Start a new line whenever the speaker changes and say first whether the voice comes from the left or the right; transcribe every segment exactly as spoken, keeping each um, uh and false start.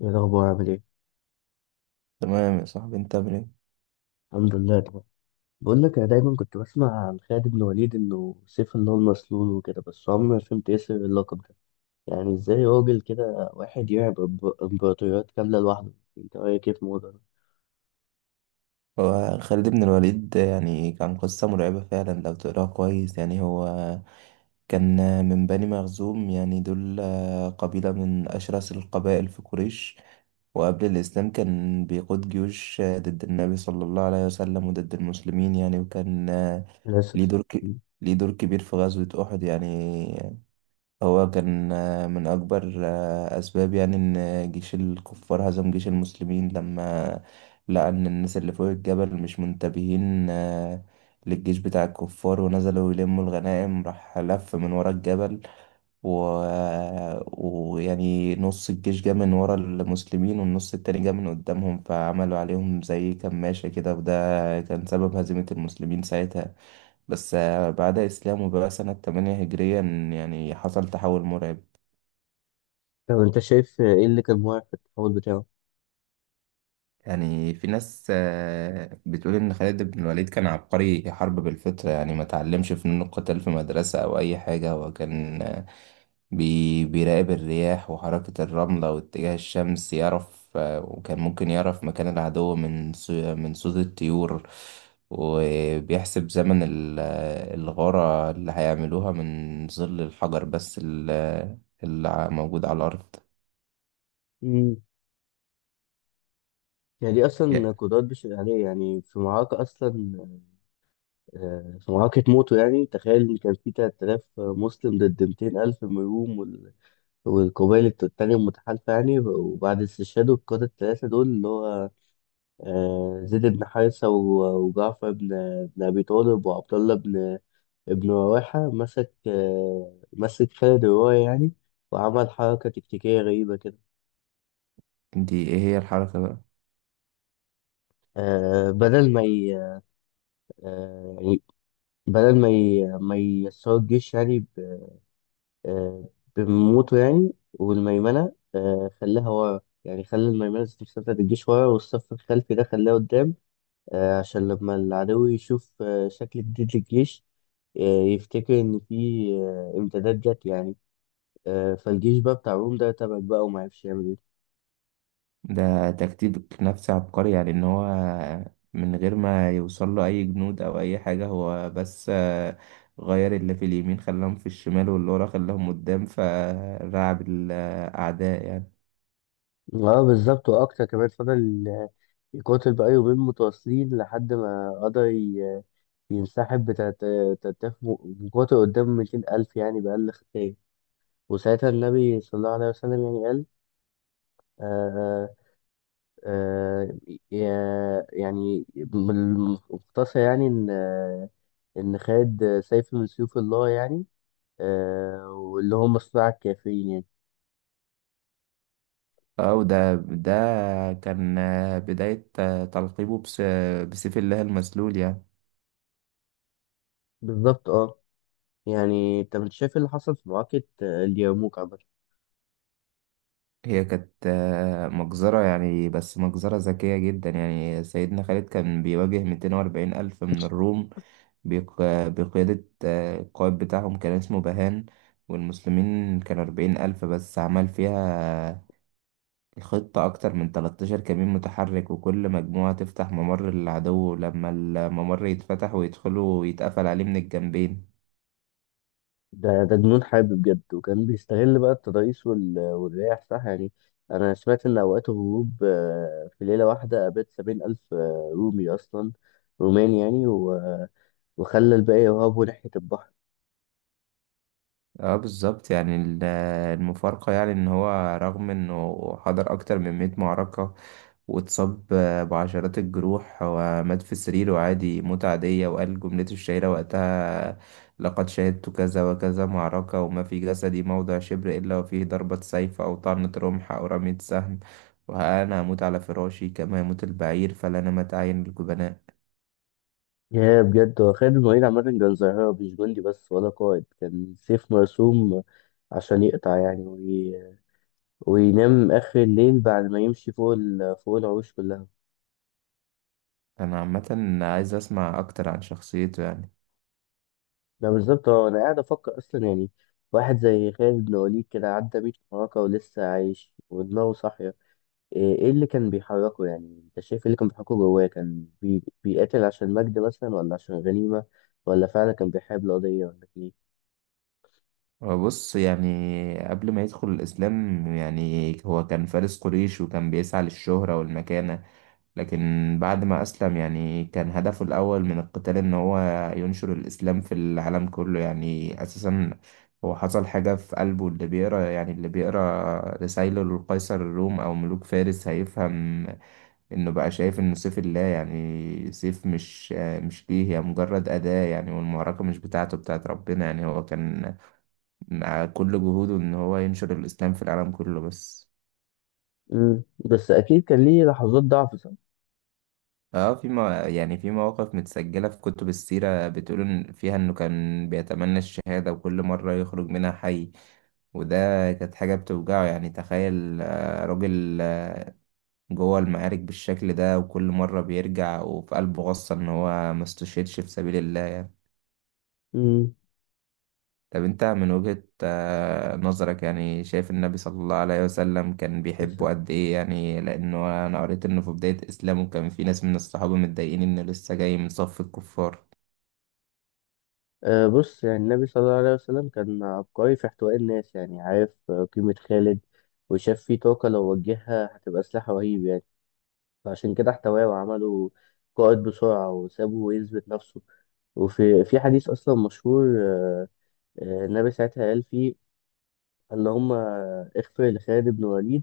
left: ايه الاخبار، عامل ايه؟
right: تمام يا صاحبي، انت عامل ايه؟
left: الحمد لله طبعا. بقول لك، انا دايما كنت بسمع عن خالد بن وليد انه سيف، ان هو المسلول وكده، بس عمري ما فهمت ايه سر اللقب ده. يعني ازاي راجل كده واحد يلعب إمب- امبراطوريات كامله لوحده؟ انت رايك ايه في الموضوع ده؟
right: هو خالد بن الوليد يعني كان قصة مرعبة فعلا لو تقراها كويس. يعني هو كان من بني مخزوم، يعني دول قبيلة من أشرس القبائل في قريش. وقبل الإسلام كان بيقود جيوش ضد النبي صلى الله عليه وسلم وضد المسلمين يعني. وكان ليه
left: للاسف.
right: دور ك... ليه دور كبير في غزوة أحد. يعني هو كان آه، من أكبر آه، أسباب يعني إن جيش الكفار هزم جيش المسلمين، لما لقى إن الناس اللي فوق الجبل مش منتبهين آه، للجيش بتاع الكفار، ونزلوا يلموا الغنائم. راح لف من ورا الجبل و... آه، ويعني نص الجيش جه من ورا المسلمين، والنص التاني جه من قدامهم، فعملوا عليهم زي كماشة كده. وده كان سبب هزيمة المسلمين ساعتها. بس آه، بعد إسلامه بقى سنة ثمانية هجريا، يعني حصل تحول مرعب.
left: طب انت شايف ايه اللي كان موقع في التحول بتاعه؟
right: يعني في ناس آه، بتقول إن خالد بن الوليد كان عبقري حرب بالفطرة، يعني ما تعلمش فنون القتال في مدرسة أو أي حاجة. هو كان آه، بي بيراقب الرياح وحركة الرملة واتجاه الشمس، يعرف آه، وكان ممكن يعرف مكان العدو من صو- من صوت الطيور، وبيحسب زمن ال- آه، الغارة اللي هيعملوها من ظل الحجر، بس ال- آه، اللي ع- موجود على الأرض.
left: امم يعني دي
right: يا-
left: اصلا قدرات بشر عليه، يعني في معركه اصلا. آه، في معركه موته، يعني تخيل ان كان في تلات آلاف مسلم ضد ميتين ألف من الروم والقبائل الت- التانية المتحالفة، يعني وبعد استشهاد القادة التلاتة دول، اللي هو آه، زيد بن حارثة و- وجعفر بن بن أبي طالب، وعبد الله بن ابن رواحة، مسك آه، مسك خالد الرواية، يعني وعمل حركة تكتيكية غريبة كده.
right: دي ايه هي الحركة بقى؟
left: آه، بدل ما ي... آه، يعني بدل ما ي... ما يسروا الجيش، يعني ب... آه، بموته، يعني والميمنة آه، خلاها ورا، يعني خلى الميمنة ذات نفسها بتاعت الجيش ورا، والصف الخلفي ده خلاه قدام. آه، عشان لما العدو يشوف آه، شكل جديد للجيش، آه، يفتكر إن في آه، إمدادات جت، يعني آه، فالجيش بقى بتاع روم ده تبعك بقى ومعرفش يعمل إيه.
right: ده تكتيك نفسي عبقري، يعني ان هو من غير ما يوصل له اي جنود او اي حاجة، هو بس آه، غير اللي في اليمين خلاهم في الشمال، واللي ورا خلاهم قدام، فرعب الاعداء يعني.
left: اه، بالظبط. وأكتر كمان فضل آه، يقاتل بقى يومين متواصلين، لحد ما قدر ي- ينسحب بتلات تلات آلاف مقاتل قدام ميتين ألف، يعني بأقل خسائر. وساعتها النبي صلى الله عليه وسلم يعني قال آه آه آه، يعني بالمختصر، يعني إن آه، إن خد سيف من سيوف الله، يعني آه واللي هم صناع الكافرين يعني.
right: اه، وده ده كان آه، بداية آه، تلقيبه بس- بسيف الله المسلول يعني.
left: بالظبط، اه. يعني انت مش شايف إيه اللي حصل في معركة آه، اليرموك عامة؟
right: هي كانت آه، مجزرة، يعني بس مجزرة ذكية جدا. يعني سيدنا خالد كان بيواجه 240 ألف من الروم، بيق- بقيادة آه، القائد بتاعهم كان اسمه بهان. والمسلمين كانوا أربعين ألف بس. عمل فيها الخطة أكتر من تلتاشر كمين متحرك، وكل مجموعة تفتح ممر للعدو، لما الممر يتفتح ويدخلوا يتقفل عليه من الجنبين.
left: ده ده جنون حرب بجد، وكان بيستغل بقى التضاريس وال- والرياح، صح يعني. أنا سمعت إن أوقات الهروب آه، في ليلة واحدة قابلت سبعين ألف آه، رومي، أصلا رومان يعني، و- وخلى الباقي يهربوا ناحية البحر.
right: اه بالظبط. يعني ال- المفارقة يعني ان هو رغم انه حضر اكتر من مئة معركة، واتصاب آه، بعشرات الجروح، ومات في سريره عادي موتة عادية، وقال جملته الشهيرة وقتها: لقد شهدت كذا وكذا معركة، وما في جسدي موضع شبر إلا وفيه ضربة سيف أو طعنة رمح أو رمية سهم، وأنا هموت على فراشي كما يموت البعير، فلا نمت أعين الجبناء.
left: يا بجد، هو خالد الوليد عامة كان ظاهرة، مش جندي بس ولا قائد، كان سيف مرسوم عشان يقطع، يعني وي... وينام آخر الليل بعد ما يمشي فوق ال... فوق العروش كلها.
right: أنا عامة عايز أسمع أكتر عن شخصيته يعني.
left: ده بالظبط، هو أنا قاعد أفكر أصلا يعني. واحد زي خالد بن وليد كده عدى مية معركة ولسه عايش ودماغه صاحية. إيه إيه اللي كان بيحركه؟ يعني أنت شايف إيه اللي كان بيحركه جواه؟ كان بي... بيقاتل عشان مجد مثلا ولا عشان غنيمة، ولا فعلا كان بيحارب القضية، ولا كان إيه؟
right: هو بص، يعني قبل ما يدخل الإسلام يعني هو كان فارس قريش، وكان بيسعى للشهرة والمكانة. لكن بعد ما أسلم يعني كان هدفه الأول من القتال إن هو ينشر الإسلام في العالم كله. يعني أساسا هو حصل حاجة في قلبه. اللي بيقرا يعني اللي بيقرا رسايله للقيصر الروم أو ملوك فارس هيفهم إنه بقى شايف إنه سيف الله، يعني سيف، مش مش ليه، هي مجرد أداة يعني. والمعركة مش بتاعته، بتاعت ربنا يعني. هو كان مع كل جهوده إن هو ينشر الإسلام في العالم كله بس.
left: مم. بس أكيد كان ليه لحظات ضعف.
right: اه، في، ما يعني في مواقف متسجلة في كتب السيرة، بتقول إن- فيها انه كان بيتمنى الشهادة، وكل مرة يخرج منها حي. وده كانت حاجة بتوجعه. يعني تخيل آه، راجل آه، جوه المعارك بالشكل ده، وكل مرة بيرجع وفي قلبه غصة ان هو ما استشهدش في سبيل الله.
left: امم
right: طب انت من وجهة آه، نظرك، يعني شايف النبي صلى الله عليه وسلم كان بيحبه
left: أساسا،
right: قد ايه؟ يعني لانه انا قريت انه في بداية اسلامه كان في ناس من الصحابة متضايقين انه لسه جاي من صف الكفار.
left: أه، بص، يعني النبي صلى الله عليه وسلم كان عبقري في احتواء الناس، يعني عارف آه، قيمة خالد، وشاف فيه طاقة لو وجهها هتبقى سلاح رهيب، يعني فعشان كده احتواه وعمله قائد بسرعة وسابه يثبت نفسه. وفي في حديث أصلا مشهور آه، آه، النبي ساعتها قال فيه: اللهم اغفر لخالد بن وليد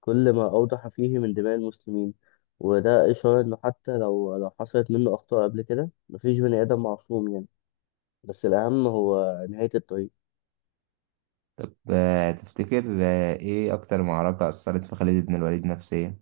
left: كل ما أوضح فيه من دماء المسلمين. وده إشارة إنه حتى لو لو حصلت منه أخطاء قبل كده، مفيش بني آدم معصوم يعني. بس الأهم هو نهاية الطريق.
right: طب آه، تفتكر آه، ايه اكتر معركة اثرت في خالد بن الوليد نفسيا؟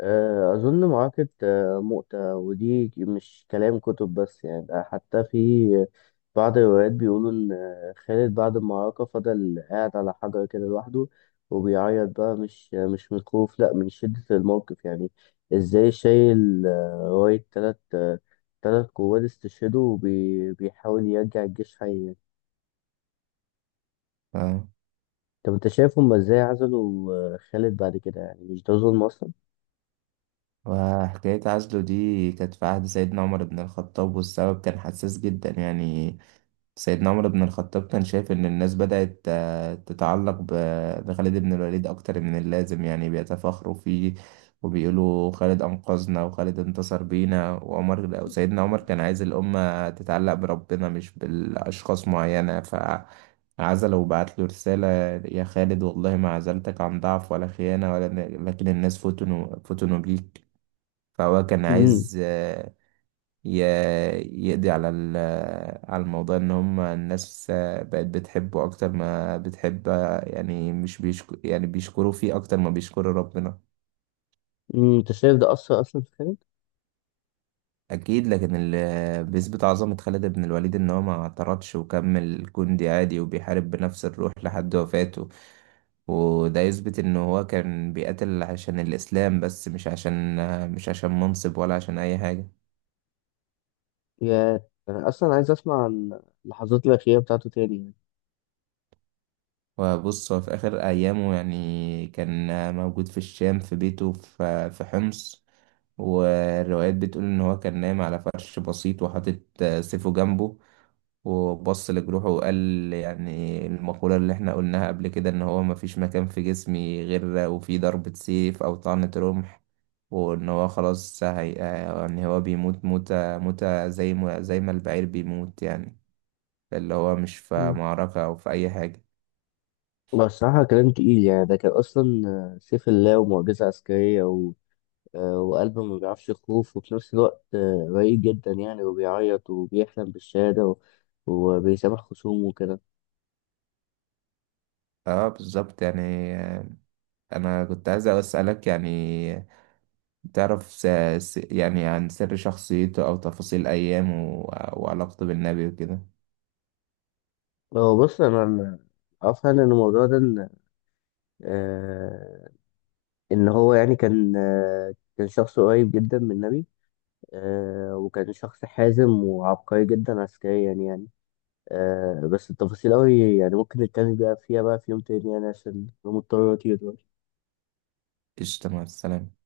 left: آه، أظن معركة آه، مؤتة، ودي مش كلام كتب بس يعني، ده حتى في بعض الروايات بيقولوا إن آه، خالد بعد المعركة فضل قاعد على حجر كده لوحده، وبيعيط بقى، مش آه، مش من الخوف، لأ، من شدة الموقف يعني. إزاي شايل آه، راية تلات آه، تلات قوات استشهدوا، وبيحاول يرجع الجيش حي يعني.
right: فاهم.
left: طب أنت شايف هما إزاي عزلوا آه، خالد بعد كده، يعني مش ده ظلم أصلا؟
right: وحكاية عزله دي كانت في عهد سيدنا عمر بن الخطاب، والسبب كان حساس جدا. يعني سيدنا عمر بن الخطاب كان شايف إن الناس بدأت آه، تتعلق ب- بخالد بن الوليد أكتر من اللازم، يعني بيتفاخروا فيه وبيقولوا خالد أنقذنا وخالد انتصر بينا. وعمر، أو سيدنا عمر، كان عايز الأمة تتعلق بربنا مش بالأشخاص معينة. فعزله، وبعت له رسالة: يا خالد، والله ما عزلتك عن ضعف ولا خيانة ولا، لكن الناس فتنوا فتنوا بيك. فهو كان عايز آه، ي- يقضي على ال- على الموضوع، ان هم الناس بقت بتحبه اكتر ما بتحب يعني، مش بيشك يعني، بيشكروا فيه اكتر ما بيشكروا ربنا.
left: امم انت شايف ده اثر اصلا في خالد؟
right: اكيد. لكن اللي بيثبت عظمة خالد بن الوليد ان هو ما اعترضش، وكمل جندي عادي، وبيحارب بنفس الروح لحد وفاته. وده يثبت ان هو كان بيقاتل عشان الاسلام بس، مش عشان مش عشان منصب ولا عشان اي حاجة.
left: يا، انا اصلا عايز اسمع عن اللحظات الاخيره بتاعته تاني يعني.
right: وبص، هو في آخر أيامه يعني كان موجود في الشام، في بيته، في في حمص. والروايات بتقول إن هو كان نايم على فرش بسيط، وحاطط سيفه جنبه، وبص لجروحه وقال يعني المقولة اللي احنا قلناها قبل كده: إن هو مفيش مكان في جسمي غير وفيه ضربة سيف أو طعنة رمح، وإن هو خلاص. هي، يعني، هو بيموت موتة، موتة زي ما زي ما البعير بيموت يعني، اللي هو مش في
left: مم.
right: معركة أو في أي حاجة.
left: بس الصراحه، كلام تقيل، يعني ده كان اصلا آه، سيف الله ومعجزه عسكريه، و... آه، وقلب ما بيعرفش يخوف، وفي نفس الوقت آه، رقيق جدا، يعني وبيعيط وبيحلم بالشهاده، و... وبيسامح خصومه وكده.
right: اه بالظبط يعني. آه، انا كنت عايز اسالك، يعني تعرف س... س... يعني عن سر شخصيته او تفاصيل ايامه و... وعلاقته بالنبي وكده.
left: هو بص، انا أنا عارف يعني ان الموضوع ده، ان آه، إن هو يعني كان آه، كان شخص قريب جدا من النبي، آه، وكان شخص حازم وعبقري جدا عسكريا يعني. آه، بس التفاصيل أوي، يعني ممكن نتكلم بقى فيها بقى في يوم تاني، يعني عشان أنا مضطر أطير دلوقتي.
right: قشطة، مع السلامة.